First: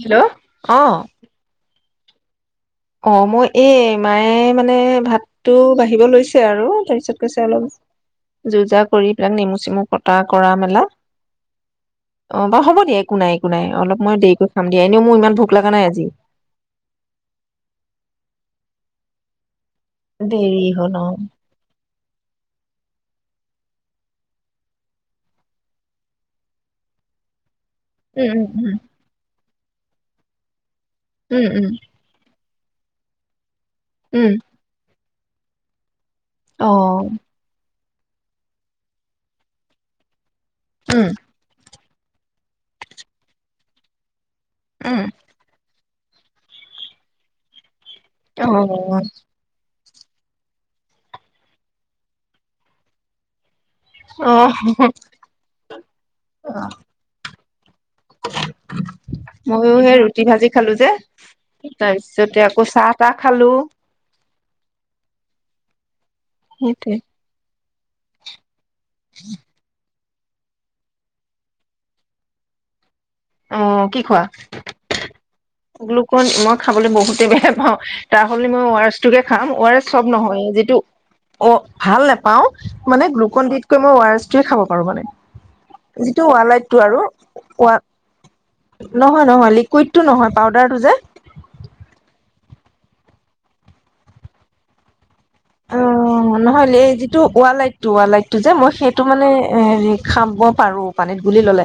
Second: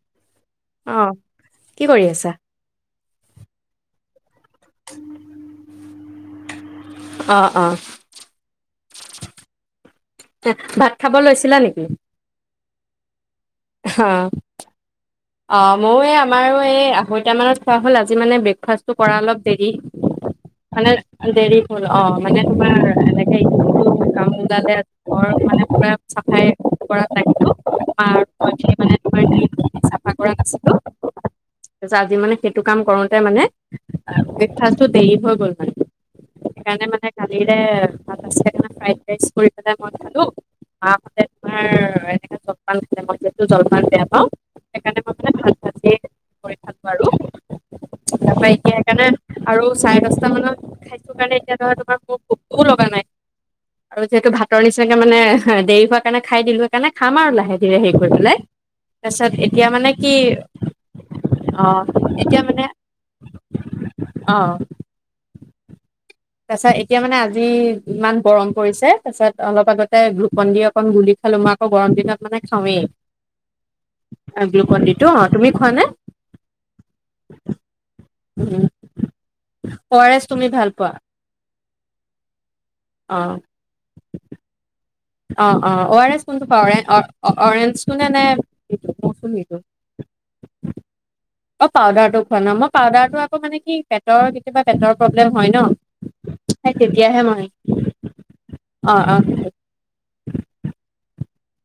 Hello অ'। কি কৰি আছা? অ', মই আই মা আই। মানে বাতটো। দিব লৈছে আৰু পিছত অ পইছা অ লম জোপ জাপ কলিতে নেমু চেমু কটা কৰা মেলা ভাত খাব লৈছিলা নেকি বাৰু হব দিয়া একো নাই নাই অলপ অ মই দেৰিকৈ খাম দিয়া এনেইও মোৰ ইমান ভোক অ লগা নাই মোৰো আজি এই আমাৰো এই আঢ়ৈটা মানত কৰা হল আজি মানে ব্ৰেকফাষ্ট টো কৰা অলপ দেৰি দেৰি মানে হ'ল অ দেৰি হল অ মানে তোমাৰ এনেকে উম, কাম ওলালে ঘৰ মানে পুৰা চাফাই কৰা টাইপটো। উম, উম। আশা কৰা নাছিলোঁ। উম উম যা দিও মানে সেইটো কাম কৰোতে মানে। উম ব্ৰেকফাষ্ট টোত। দেৰি হৈ গ'ল মানে। উম অ সেইকাৰণে মানে কালিৰে। ভাজা চিৰা কেইটামান ফ্ৰাইড ৰাইছ কৰি পেলাই মই খালো। [unintelligible] তোমাৰ [unintelligible] মই যিহেতু জলপান বেয়া পাওঁ। উম সেইকাৰণে মোৰ ভাত ভাজিয়েই। কৰি থাকো আৰু। তাৰপৰা এতিয়া উম সেইকাৰণে আৰু। চাৰে পাঁচটামানত খাই থকাৰ কাৰণে মোৰ ভোকো লগা নাই। আৰু যিহেতু অ অ মানে ভাতৰ নিচিনাকে দেৰি হোৱাৰ কাৰনে খাই দিলো সেইকাৰণে খাম আৰু লাহেধিৰে। হিয়ে হেৰি কৰি পেলাই তাৰপিছত এত মইওহে ৰুটি ভাজি খালো যে অ এতিয়া তাৰপিছতে মানে আকৌ চাহ তাহ খালো। অ তাৰপিছত সেইটোৱে এতিয়া মানে আজি। ইমান গৰম। কৰিছে তাৰপিছত অলপ আগত। তাতে গ্লুকন ডি অকন গুলি পেলাই মই আকৌ গৰম দিনত খাওৱেই। অ', কি খোৱা অ তুমি খোৱা নে গ্লুকন মই খাবলৈ বহুতেই বেয়া পাও তাৰ সলনি মই অ আৰ এছ টোকে খাম অ আৰ এছ চব নহয় যিটো। অ, ভাল নাপাওঁ। মানে, অ গ্লুকন-ডিতকৈ মই অ' আৰ এছ খাব পাৰোঁ মানে। অ, অ, অ' আৰ এছ যিটো কোনটো পাৰা ৱালাইটটো এ, আৰু অ, ৱা অৰেঞ্জটো নে? নে নহয়, নহয়, মৌচুমীটো লিকুইডটো নহয় পাউডাৰটো যে। পাউডাৰটো আকৌ মানে কি, পেটৰ কেতিয়াবা পেটৰ প্ৰব্লেম হয় ন অ, নহয় সেই লেই যিটো তেতিয়াহে মই ৱালাইট ৱালাইটটো যে, মই অ সেইটো অ মানে হেৰি খাব পাৰোঁ, পানীত ঘূলি ললে।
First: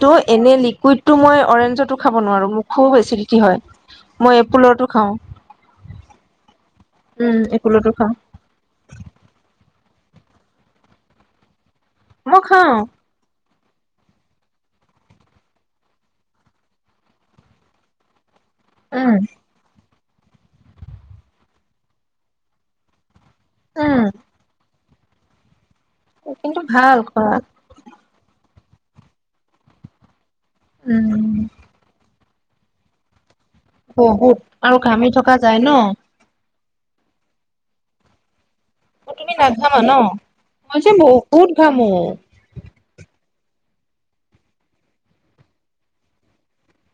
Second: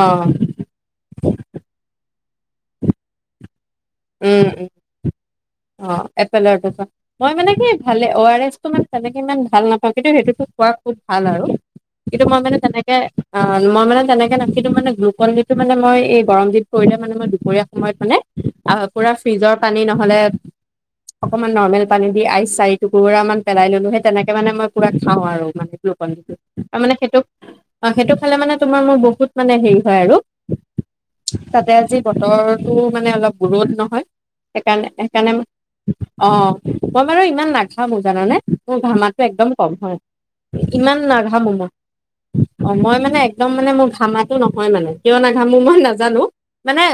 অ এনে লিকুইটটো মই অৰেঞ্জটো খা খাব নোৱাৰোঁ, মুখও হৈছে নেকি হয়। মই উম উম, এপোলৰটো খাওঁ অ, এপোলৰটো যে। মই উম মানে কি, এপোলৰটো ভালে, খাওঁ অ' আৰ এছটো তেনেকে ইমান ভাল নাপাওঁ। [unintelligible] খোৱা খুব ভাল আৰু। কিন্তু মই মানে তেনেকে অ, মই মানে তেনেকে [unintelligible] গ্লুকন - ডিটো মানে এই গৰম দিন পৰিলে মানে দুপৰীয়া সময়ত মানে, আৰু উম [unintelligible] ফ্ৰীজৰ পানী ন মানে, অকণমান নৰ্মেল পানী দি, আইচ চাৰি টুকুৰা মান পেলাই ললোঁ উম হে তেনেকে মানে মই [inaudible] গ্লুকন - ডিটো, কিন্তু তাৰমানে ভাল সেইটো, খোৱা সেইটো খালে মানে [unintelligible] বহুত মানে হেই হয় আৰু। উম, তাতে আজি বত বৰষুণও মানে অলপ ৰ'দ নহয়, বহুত আৰু সেইকাৰণে, ঘামি সেইকাৰণে থকা মানে, যায় ন? অ মই মানে ইমান নাঘামো জানা নে। মোৰ অ', ঘামাটো তুমি একদম কম নাঘামা ন? হয়। মই যে ইমান বহুত নাঘামো মই। ঘামো। অ, মই মানে একদম মানে মোৰ ঘামাটো নহয় মানে, কিয় নাঘামো মই নাজানোঁ। মানে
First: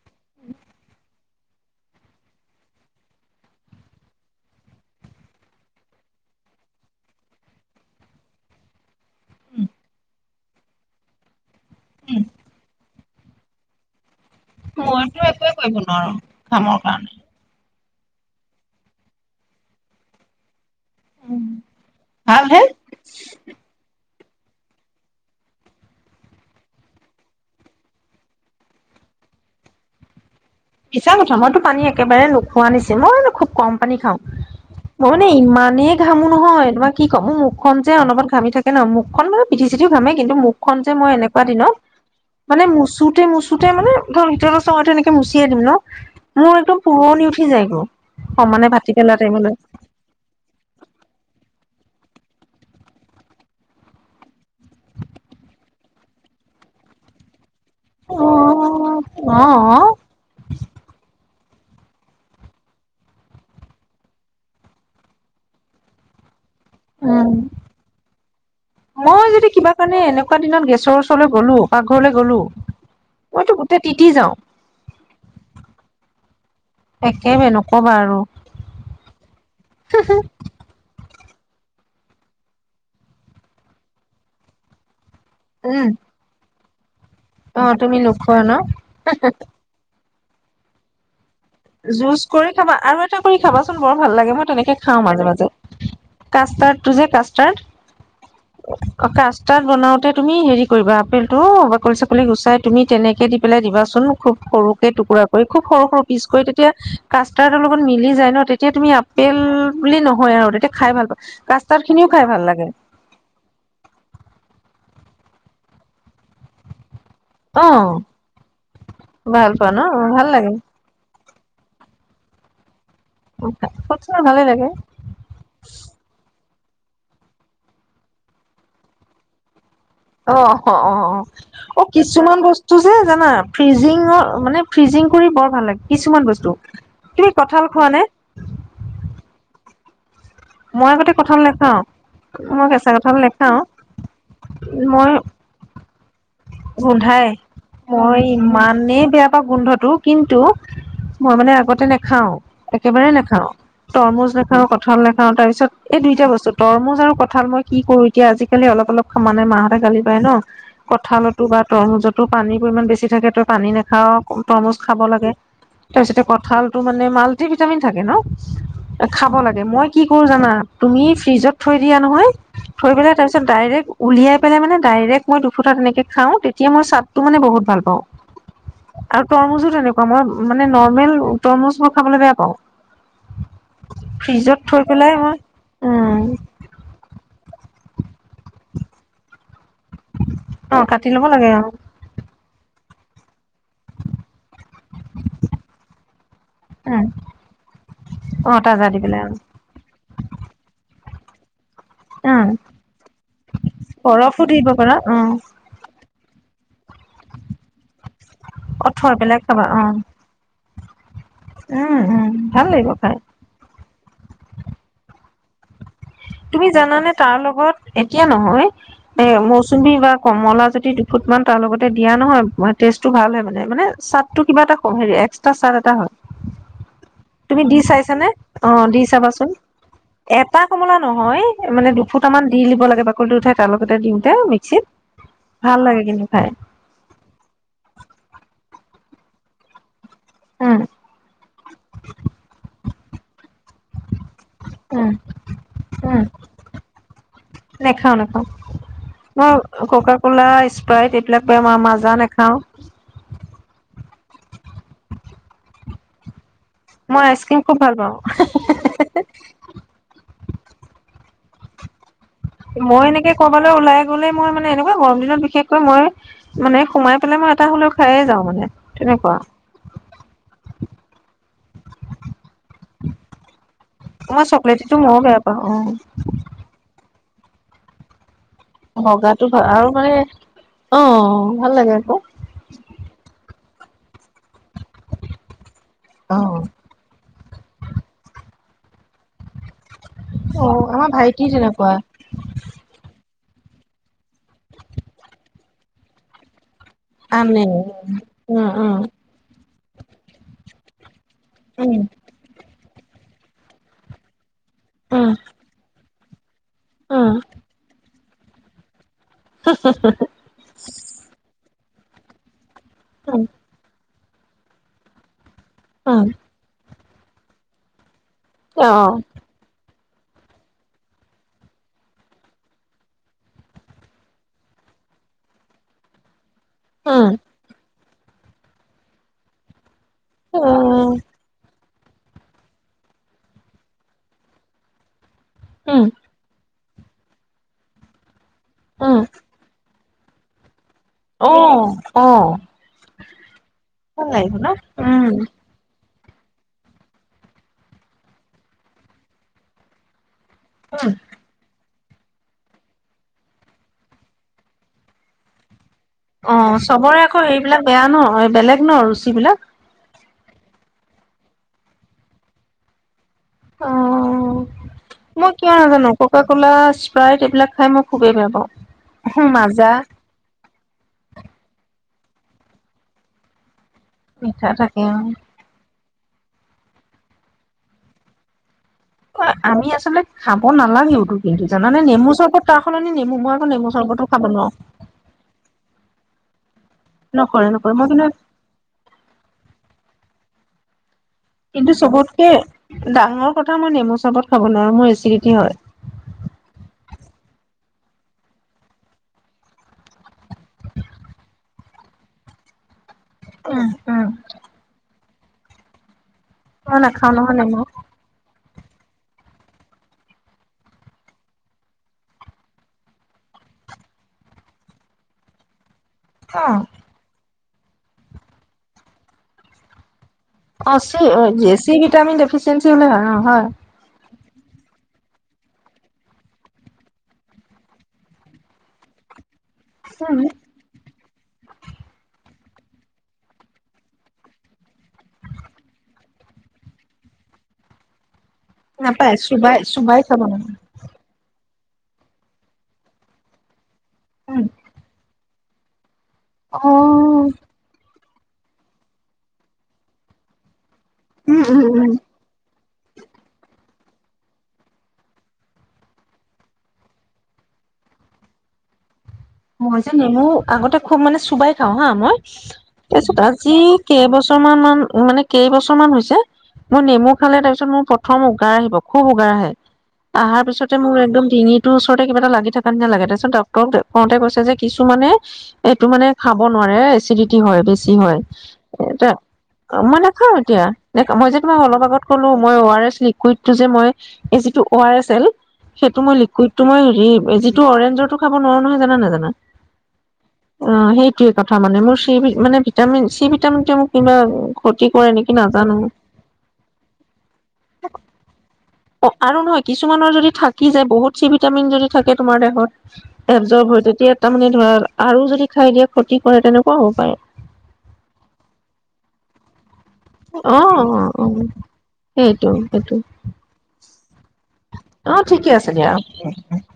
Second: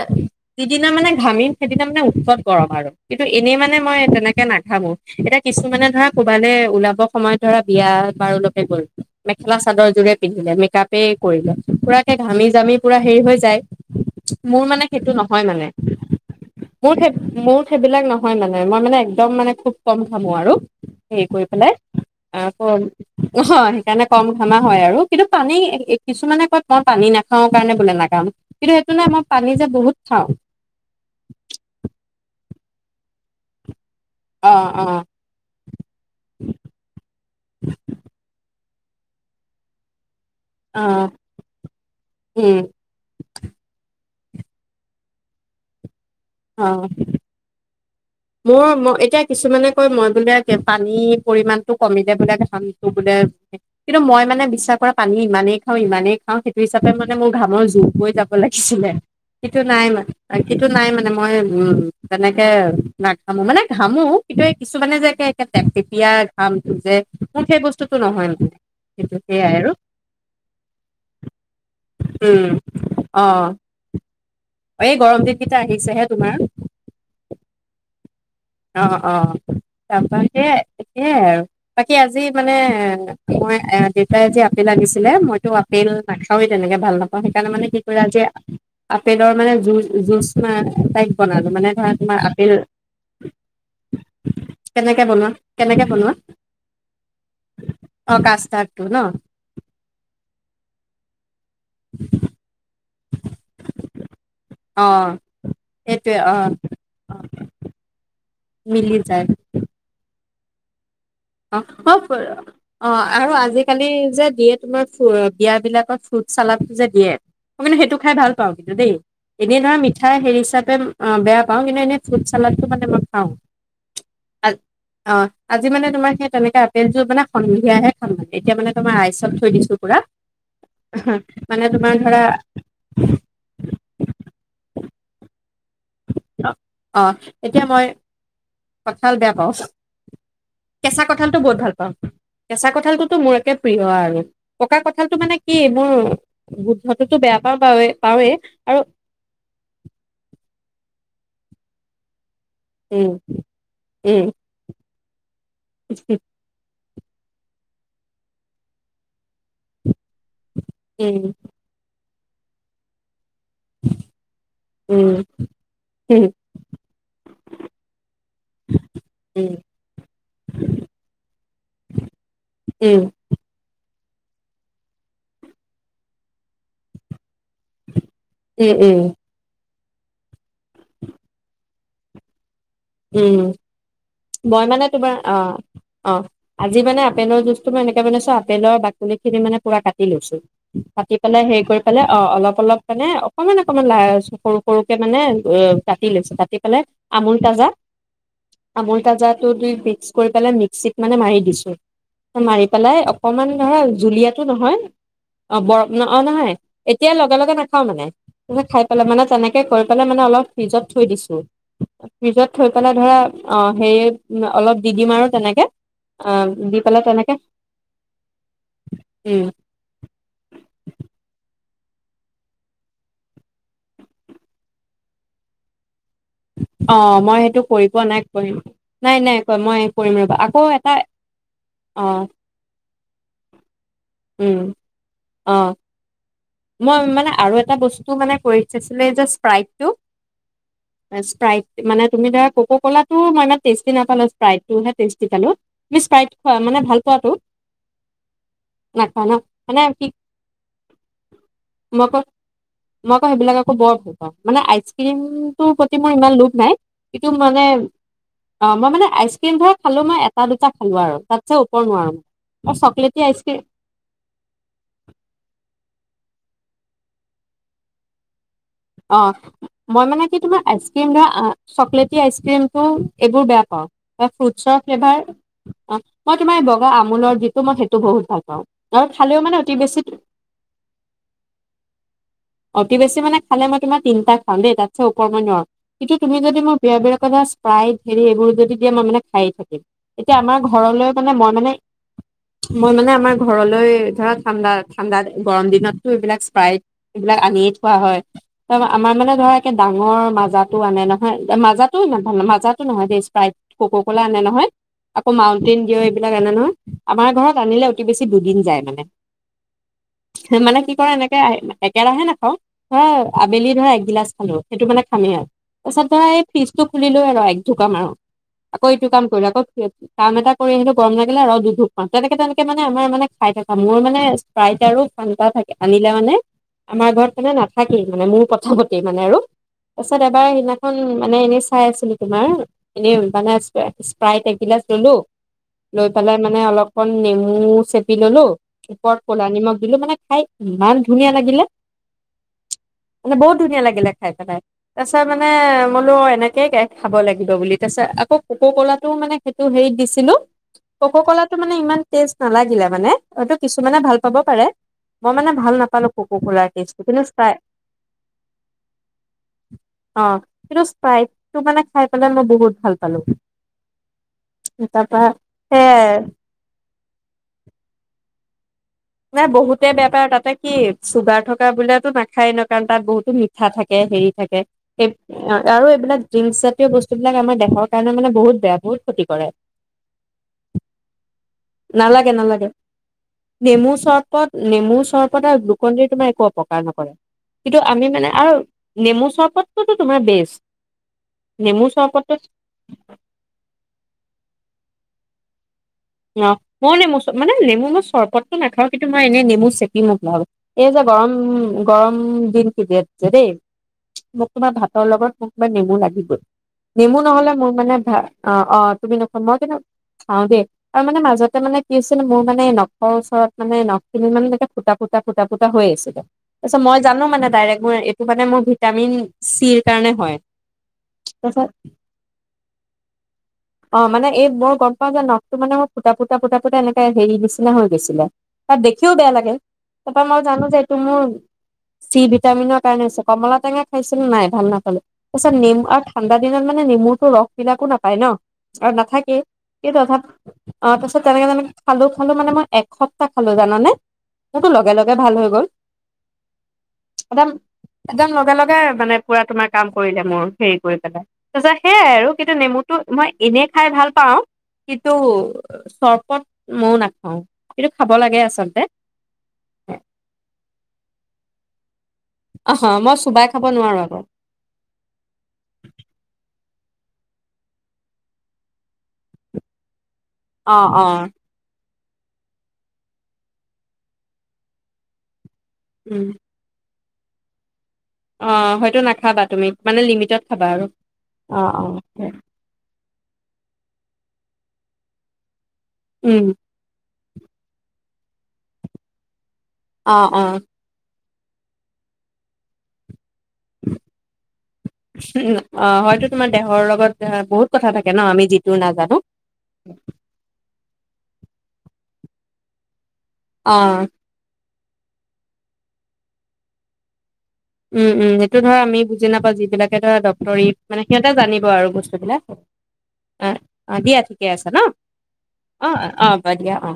যিদিনা মানে ঘামিম, সেইদিনা মানে উৎকট গৰম আৰু কিন্তু, এনেই মানে মই তেনেকে নাঘামো। এতিয়া কিছুমানে ধৰা কৰবালে ওলাব সময়ত ধৰা বিয়া বাৰু লৈকে গ'ল, মেখেলা চাদৰ যোৰে পিন্ধিলে। মেকআপে কৰিলে। পোৰা একে উম, ঘামি জামি পোৰা হেই হৈ যায়। মোৰ মানে সেইটো, নহয় মানে। অ, কামৰ মোৰ সেই কাৰণে। মোৰ সেইবিলাক নহয় মানে, মই মানে একদম মানে খুব কম ঘামো আৰু। হেই কৰি পেলে, ভালহে আকৌ, অহ সেইকাৰণে কম খানা হয় আৰু কিন্তু পানী, এ এ কিছুমানে কয় মই পানী নাখাওঁ কাৰণে বোলে নেকাম, কিন্তু সেইটো নয় মই পানী বহুত খাওঁ। মিছাকথা। মইটো পানী একেবাৰে নোখোৱা নিচিনা। মইনো খুব কম পানী খাওঁ। অ অ মই মানে ইমানেই ঘামো নহয় তোমাক কি কম, মোৰ মুখখণ যে অনবৰত ঘামি থাকে ন, মুখখন মানে পিঠি-চিঠি ঘামেই। কিন্তু মুখখন অ যে মই এনেকোৱা দিনত, মানে উম মোচোতে মোচোতে মানে [unintelligible] নেকে মোচ। য় দিমনো? মো অ একদম পোৰনি উঠি যায়গ। মোৰ ম এতিয়া কিছুমানে কয় মই বোলে কে পানীৰ পৰিমাণ তো কমিযায় বোলা দেখানি তোবোলে, কিন্তু মই মানে বিশ্বাস কৰা, পানী ইমানেই খাওঁ, ইমানেই খাওঁ সেইটো হিচাপে মানে মোৰ ঘামৰ উবৈ যাব লাগিছিলে। অ', কিটো নাই অ', মানে কিটো নাই মানে মই উম। তেনেকে নাঘামো মানে ঘামো। কিন্ত্তয়ে কিছুমানে যে একে টেপটেপিয়া অ। মানে সেইটো মই যদি সেইয়াই আৰু কিবা কাৰনে এনেকুৱা দিনত গেছৰ ওচৰলৈ গলো, পাকঘৰলৈ গলো, উম অ মইটো গোটে তিতি যাওঁ। এই গৰম দিকিতা আহিছেহে তোমাৰ। একেবাৰে নকবা আৰু অঁ, অঁ। টাপা সেয়াই সেয়াই আৰু তাকে আজি মানে মই এ দেতাই আজি আপেল আনিছি নাই, মইত উম আপেল নাখাৱেই। এনেকে ভাল না মই সেইকাৰণে অ মানে কি তুমি কৰিলো আজি আ নোখোৱা ন আপেলৰ মানে জু জুচ না [unintelligible] জুচ কৰি থবা আৰু এটা খাবাচোন বৰভাল লাগে মই তেনেকে কেনেকে খাওঁ মাজে বনোৱা মাজে। কেনেকে বনোৱা কাষ্টাৰ্ডটো যে কাষ্টাৰ্ড, অ কাষ্টাৰ্ডটো ন কাষ্টাৰ্ড বনাওঁতে তুমি হেৰি কৰিবা আপেল অঁ, বাকলি চাকলি গুচাই তুমি তেনেকে দিপেলাই দিবাচোন মোক খুব অ সৰুকে টুকুৰা কৰি খুব সৰু সৰু সেইটোৱে পিছ অ হৈ তেতিয়া কাষ্টাৰ্ডৰ লগত মিলি যায় ন তেতিয়া তুমি মিলি যায় আপেল ব্লিন হয়আও তেতিয়া খায় ভাল পা অ কাষ্টাৰ্ড অ খিনিও খাই পৰা। ভাল লাগে অঁ, আৰু আজিকালি যে দিয়ে তোমাৰ ফুল বিয়া বিলাকত ফ্ৰুট চালাড যে দিয়ে, অ মমানে সেইটো খাই ভাল পাওঁ কিন্তু দেই। ভাল এনেই পোৱা ধৰা ন অ মিঠাই ভাল লাগে হেইহিচাপে অ বেয়া অ' এনে এনে ফুড চালাদটো মানে মই খাও ফৰ্চুনা ভালে লাগে অ আজি মানে তোমাৰ তেনেকে আপেলযোৰ মানে সন্ধিয়াহে খাম এতিয়া মানে তোমাৰ আইচত থৈ দিছো। পুৰা অ' মানে অ' তোমাৰ ধৰা কিছুমান বস্তু যে জানা ফ্ৰিজিঙৰ মানে ফ্ৰিজিং কৰি বৰ ভাল লাগে। কিছুমান বস্তু অ তুমি এতিয়া কঠাল মই খোৱা নে? মই কেচা আগতে কঠালটো কঁঠাল বহুত ভাল নেখাও পাও মই কেচা কেঁচা কঠালটোটো কঁঠাল মোৰ একে নেখাও প্ৰিয় আৰু পকা কঠালটো মানে কি মোৰ গোন্ধটোতো গন্ধায় বেয়া পাওঁ পাৱে মই পাওঁৱেই আৰু ইমানেই বেয়া পাও গন্ধটো কিন্তু, মই মানে আগতে নেখাও একেবাৰে উম নেখাও তৰমুজ উম নেখাও কঠাল ঠলে আ তাৰ পিছত এই দুইটা বস্তুই তৰমুজ খাও কঠাল মই কি কৰো এতিয়া আজিকালি অলপ অলপ মানে মাহতে গালি পাৰে ন। উম! তৰমুজটো পানীটো ইমান বেছি থাকে তই, পানী নেখাও তৰমুজ খাব উম লাগে তই যদি উম কঠালটো মানে মাল্টিভিটামিন থাকে ন খাব উম লাগে মই কি কৰো জানা তুমি ফ্ৰিজত থৈ দিয়া নহয় থৈ উম পেলে তাৰ পিছত ডাইৰেক্ট, উলিয়াই পেলে মানে ডাইৰেক্ট মই দুখুতা তেনেকে, খাও তেতিয়া মই চাল, টো মানে বহুত ভাল পাও উম উম আৰু তৰমুজো তেনেকুৱা মই মানে নৰ্মেল তৰমুজো খাবলে বেয়া পাও। উম মই থৈ মানে পেলাই তোমাৰ অ মই অ উম আজি মানে আপেলৰ জুচ টো মই এনেকে বনাইছো আপেলৰ বাকলিখিনি মানে পুৰা কাটি লৈছো অ কাটি ল'ব পেলে লাগে হেৰি আৰু কৰি পেলে অ অলপ অলপ, মানে অ অকমান অকমান বাচ সৰু সৰুকে মানে উম কাটি লৈছো কাটি পেলে উম আমুল তাজা অ তাজা আমুল দি পেলাই অ তাজাটো দি মিক্স কৰি পেলে মিক্সিত, মানে মাৰি দিছো উম মাৰি পেলায় অকমান নহয় জুলীয়াটো বৰফো দিব নহয় পাৰা অ' বৰফ, অ নহয় এতিয়া লগে লগে নাখাও মানে, তুমি খাই অ পেলে থৈ মানে পেলাই তেনেকে খাবা অ কৰি পেলে মানে অলপ, ফ্ৰিজত থৈ দিছো। উম ফ্ৰিজত উ থৈ পেলে ধৰা অ হেৰি অলপ দিগি মাৰো তেনেকে, [unintelligible] তুমি দি জানা পেলাই নে, তাৰ তেনেকে লগত এতিয়া নহয় এ উম মৌচুমী বা কমলা যদি দুফুট মান তাৰ লগত দিয়া নহয় মানে [unintelligible] টেষ্ট টো ভাল হয় মানে, মানে চাত টো কিবা এটা হেৰি এক্সট্ৰা চাত এটা হয়। অ' মই হেইটো তুমি দি কৰি পোৱা নাই, চাইছানে কৰিম। অ দি নাই নাই [unintelligible] মই কৰিম ৰ'বা, আকৌ এটা হয়, মানে অ দুফুটা মান দি দিব লাগে বাকলি টো উঠাই তাৰলগতে দিওঁতে উম মিক্সিত, অ ভাল লাগে কিন্তু। [unintelligible] মই মানে আৰু এটা বস্তু মানে কৰি চাইছিলোঁ, এ যে [unintelligible] উম টো। স্প্ৰাইট, মানে তুমি তাৰ কোকা-ক'লা টো মানে টেষ্টি নাপালোঁ যে স্প্ৰাইট টো হে উম টেষ্টি পালোঁ, তুমি উম, স্প্ৰাইট খোৱা মানে ভাল পোৱা টো? নাখাও নাখাও। নাই খোৱা ন মানে আও মই মাজা আকৌ নাখাওঁ। মই আকৌ সেইবিলাক আকৌ বৰ ভাল মানে আইচক্ৰীম টোৰ প্ৰতি মোৰ ইমান লোভ নাই। মই কিন্তু আইচক্ৰীম মানে খুব ভাল পাওঁ। অ' মই মানে আইচক্ৰীম বোৰ খালেও মই এটা-দুটা খালোঁ আৰু তই ওপৰৰ মাল। মই এনেকে ক'বালে ওলাই গ'লে, মই মানে এনেকুৱা গৰম দিনত বিশেষকৈ মই মানে সোমাই পেলাই মই এটা হ'লেওঁ খাইয়ে যাওঁ মানে। অ' তেনেকুৱা। মই মানে কি তোমাৰ আইচক্ৰীম বা চকলেটি আইচক্ৰীম টো এইবোৰ বেয়া পাওঁ বা মই ফ্ৰুইটছৰ চকলেটীটো মইও ফ্লেভাৰ, বেয়া পাওঁ অ' মই তোমাৰ এই বগা আমূলৰ কিন্তু, মই সেইটো বহুত ভাল পাওঁ আৰু বগা খালেও টো মানে [unintelligible] অতি আৰু বেছি মানে, অ' ভাল লাগে আকৌ। অতি বেছি মানে খালে মই তোমাৰ তিনিটা খাওঁ দেই, তাটছে উপৰ মই নোৱাৰোঁ। এতিয়া তুমি যদি অ' মোৰ [unintelligible] কৰা, স্প্ৰাইট হেৰী এইবোৰ যদি তেতিয়া মই মানে, খাইয়ে থাকিম। এতিয়া আমাৰ অ' ঘৰলৈ আমাৰ মানে ভাইটি মই মানে, তেনেকুৱা মই মানে আমাৰ ঘৰ ঘৰলৈ ধৰা ঠাণ্ডা ঠাণ্ডাত, গৰম দিনত টো এইবিলাক স্প্ৰাইট এইবিলাক আনে। আনিয়েই থোৱা হয়। উম, উম, আমাৰ মানে ধৰা একে ডাঙৰ মাজা টো আনে ন। হয় মাজা উম, টো ইমান ভাল নহয়। মাজা টো নহয় দেই স্প্রাইট, কোকা-ক'লা আনে নহয়। আকৌ উম, মাউণ্টেন ডিউ এই এইবিলাক আনে নহয়। আমাৰ উম, ঘৰত আনিলে অতি বেছি দুদিন যায় মানে। মানে কি কৰে এনেকে আ একেৰাহে নাপাওঁ। অ', উম, আবেলি ভাগ এক গিলাচ হেল্লো, সেইটো মানে খামেই আৰ। পিছত উম, সেই পিচটোত খুলিলোঁ আৰু থূকা মাৰক আকৌ ইটো অ'। কাম কৰিলা। আকৌ কাম এটা কৰি আহিলে গৰম লাগিলে ৰওঁ দুই ঘণ্টা মান। তেনেকে তেনেকে মানে আমাৰ মানে খাই থাকা হয়। মই মানে স্প্ৰাইট আৰু ফন্টা থা আনিলে মানে আমাৰ উম, ঘৰত কোনো নাখাই কৰিবলে মোৰ কথাগোটে মানে আৰু পাছত এবাৰ উম, সিদিনাখন মানে এনে খাই আছিলোঁ তোমাৰ। এনে মানে স্পা-স্প্ৰাইট এগিলাচ ল'লো উম, লৈ পেলাই মানে অলপ কণ নেমু চেপি ল'লো, উপৰত উম, কলা নিমখ দিলো। মানে খাই ইমান ধুনীয়া লাগিলে। অ', অ'। মানে বহুত ধুনীয়া লাগিলে খাই লাগিব পেলায়। ন তাৰপিছে উম মানে ম‌ই বোলো নেকেই কেক খাব লাগিব বুলি। তাৰ পিছে আকৌ কোকো-কোলাটো মানে সেইটো হেৰিত দিছিলো। কোকো-কোলাটো মানে ইমান টেষ্ট নালাগিলে মানে। হয়তো কিছুমানে ভাল পাব পাৰে। মই মানে ভাল নাপালোঁ। অ', সবৰে আকৌ হেৰি বিলাক বেয়া ন, বেলেগ ন ৰুচি বিলাক। অহ'। কিন্তু স্প্ৰাইটটো মানে খাই পেলাই মই বহুত ভাল পালোঁ। অহহ'। মই কিয় নাজানো, সেয়াই কোকা-কোলা, স্প্ৰাইট এইবিলাক খাই মই খুবেই বেয়া পাওঁ। পুৰা বহুতে মাজা বেয়া পায় আৰু তাতে চুগাৰ থকা বিলাকতো নাখায় ন কাৰণ তাত বহুতো মিঠা থাকে কে হেৰি থাকে। এই, আৰু এইবিলাক ড্ৰিংকছ জাতীয় বস্তুবিলাক আমাৰ দেহৰ কাৰণে মানে বহুত বেয়া। বহুত ক্ষতি কৰে অ', আমি আচলতে খাব নালাগে এইটো কিন্তু জানানে? নেমু নালাগে চৰবত নালাগে তাৰ সলনি নেমু ম‌ই নেমু চৰ্বত, নেমু চৰ্বতত গ্লুকন-ডিৰ তোমাৰ [inaudible] কাৰ নপৰে? নকৰে কিন্তু নকৰে মই আমি মানে আৰু নেমু চৰ্বতটোতো তোমাৰ বেষ্ট। নেমু কিন্তু চৰবতটো সবতকে ডাঙৰ কথা, মই নেমু চৰ্বত খাৱ নোৱাৰোঁ মোৰ এচিডিটি হয়। অ মইনেমু চপ মানে নেমু মই চৰবতটো নাখাওঁ কিন্তু মই এনে নেমু চেপি মোক ভাল এইযে গৰম গৰম দিনটো যে যদি উম উম মোক তোমাৰ ভাতৰ লগত মোক বা নেমু লাগিবই মই নেমু নাখাও নহলে নহয় মোক নেমু মানে ভাত অত অ তুমি নোখোৱা মই কিন্তু খাওঁদে আৰু মাজতে মনে কি আছিলে মোৰ মানে নখৰ ওচৰত মানে নখখিনি মানে ফুটা ফুটা ফুটা ফুটা হৈ আছিল অ আচ্ছা মই জানো মানে ডাইৰেক্ট মোৰ এইটো মানে মোৰ ভিটামিন চিৰ কাৰণে হয় আছিল তাৰপিছত জেছি ভিটামিন দেফিছেঞ্চি হলে হয় অ হয় অ মানে এই মই গমপাওঁ যে নাকটো মানে মোৰ ফুটা ফুটা ফুটা ফুটা এনেকে হেই নিচিনা হৈ গৈছিলে বাট দেখিও বেয়া লাগে তাৰপৰা মই উম জানো যে এইটো মোৰ চি ভিটামিনত উপায় নাই পিছে কমলা টেঙা খাইছিলোঁ নাই ভাল নাপালোঁ তাৰপিছত নেমু আৰু ঠাণ্ডাদিনত মানে নেমুটো ৰস বিলাকো নাপাই ন [unintelligible] নাপায় চোবাই চোবাই খাব লাগে খালোঁ খালোঁ মানে মই একসপ্তাহ খালোঁ জানানে মোৰটো লগে লগে ভাল হৈ গল অ একদম [unintelligible] উম উম [unintelligible] [unintelligible] [unintelligible] [unintelligible] অ মই চোবাই খাব নোৱাৰো আকৌ [unintelligible] আহাৰ অ পিচতে অ মোৰ একদম ডিঙি ওচৰতে কিবা এটা লাগি থকা নিচিনা লাগে। তাৰপিচত ডক্তৰক দে [unintelligible] [unintelligible] [inaudible] উম অ হয়তো নাখাবা তুমি মানে মই লিমিটত নেখাও খাবা আৰু এতিয়া মই যে অ তোমাক অ অলপ আগতে কলো মই বেয়ে আৰ এছ [unintelligible] [unintelligible] একো উম খাৱ নোৱাৰো নহয়। জানান নাজানা? অ' অ' সেই কথা মানে মোৰ চি মানে ভিটামিন চি ভিটামিন টোৱে মোক ইমান - ক্ষতি কৰে নেকি উম, অ নাজানো হয়তো তোমাৰ দেহৰ লগত আহ, বহুত কথা থাকে ন আমি যিটো নাজানো অ' আৰু নহয় কিছুমানৰ যদি থাকি যায় বহুত চি ভিটামিন যদি থাকে তোমাৰ দেহত অ চব হয় তেতিয়া তাৰ মানে ধৰা আৰু যদি খাই দিয়া ক্ষতি কৰে তেনেকুৱাও হ'ব পাৰে। উম, উম, এইটো ধৰা আমি বুজি নাপাওঁ যিবিলাক [unintelligible] অ মানে অ সিহঁতে অ জানিব আৰু বস্তুবিলাক সেইটো সেইটো অ', দিয়া ঠিকে আছে ন? অ ঠিকে আছে অ', অ', অ', দিয়া অ'।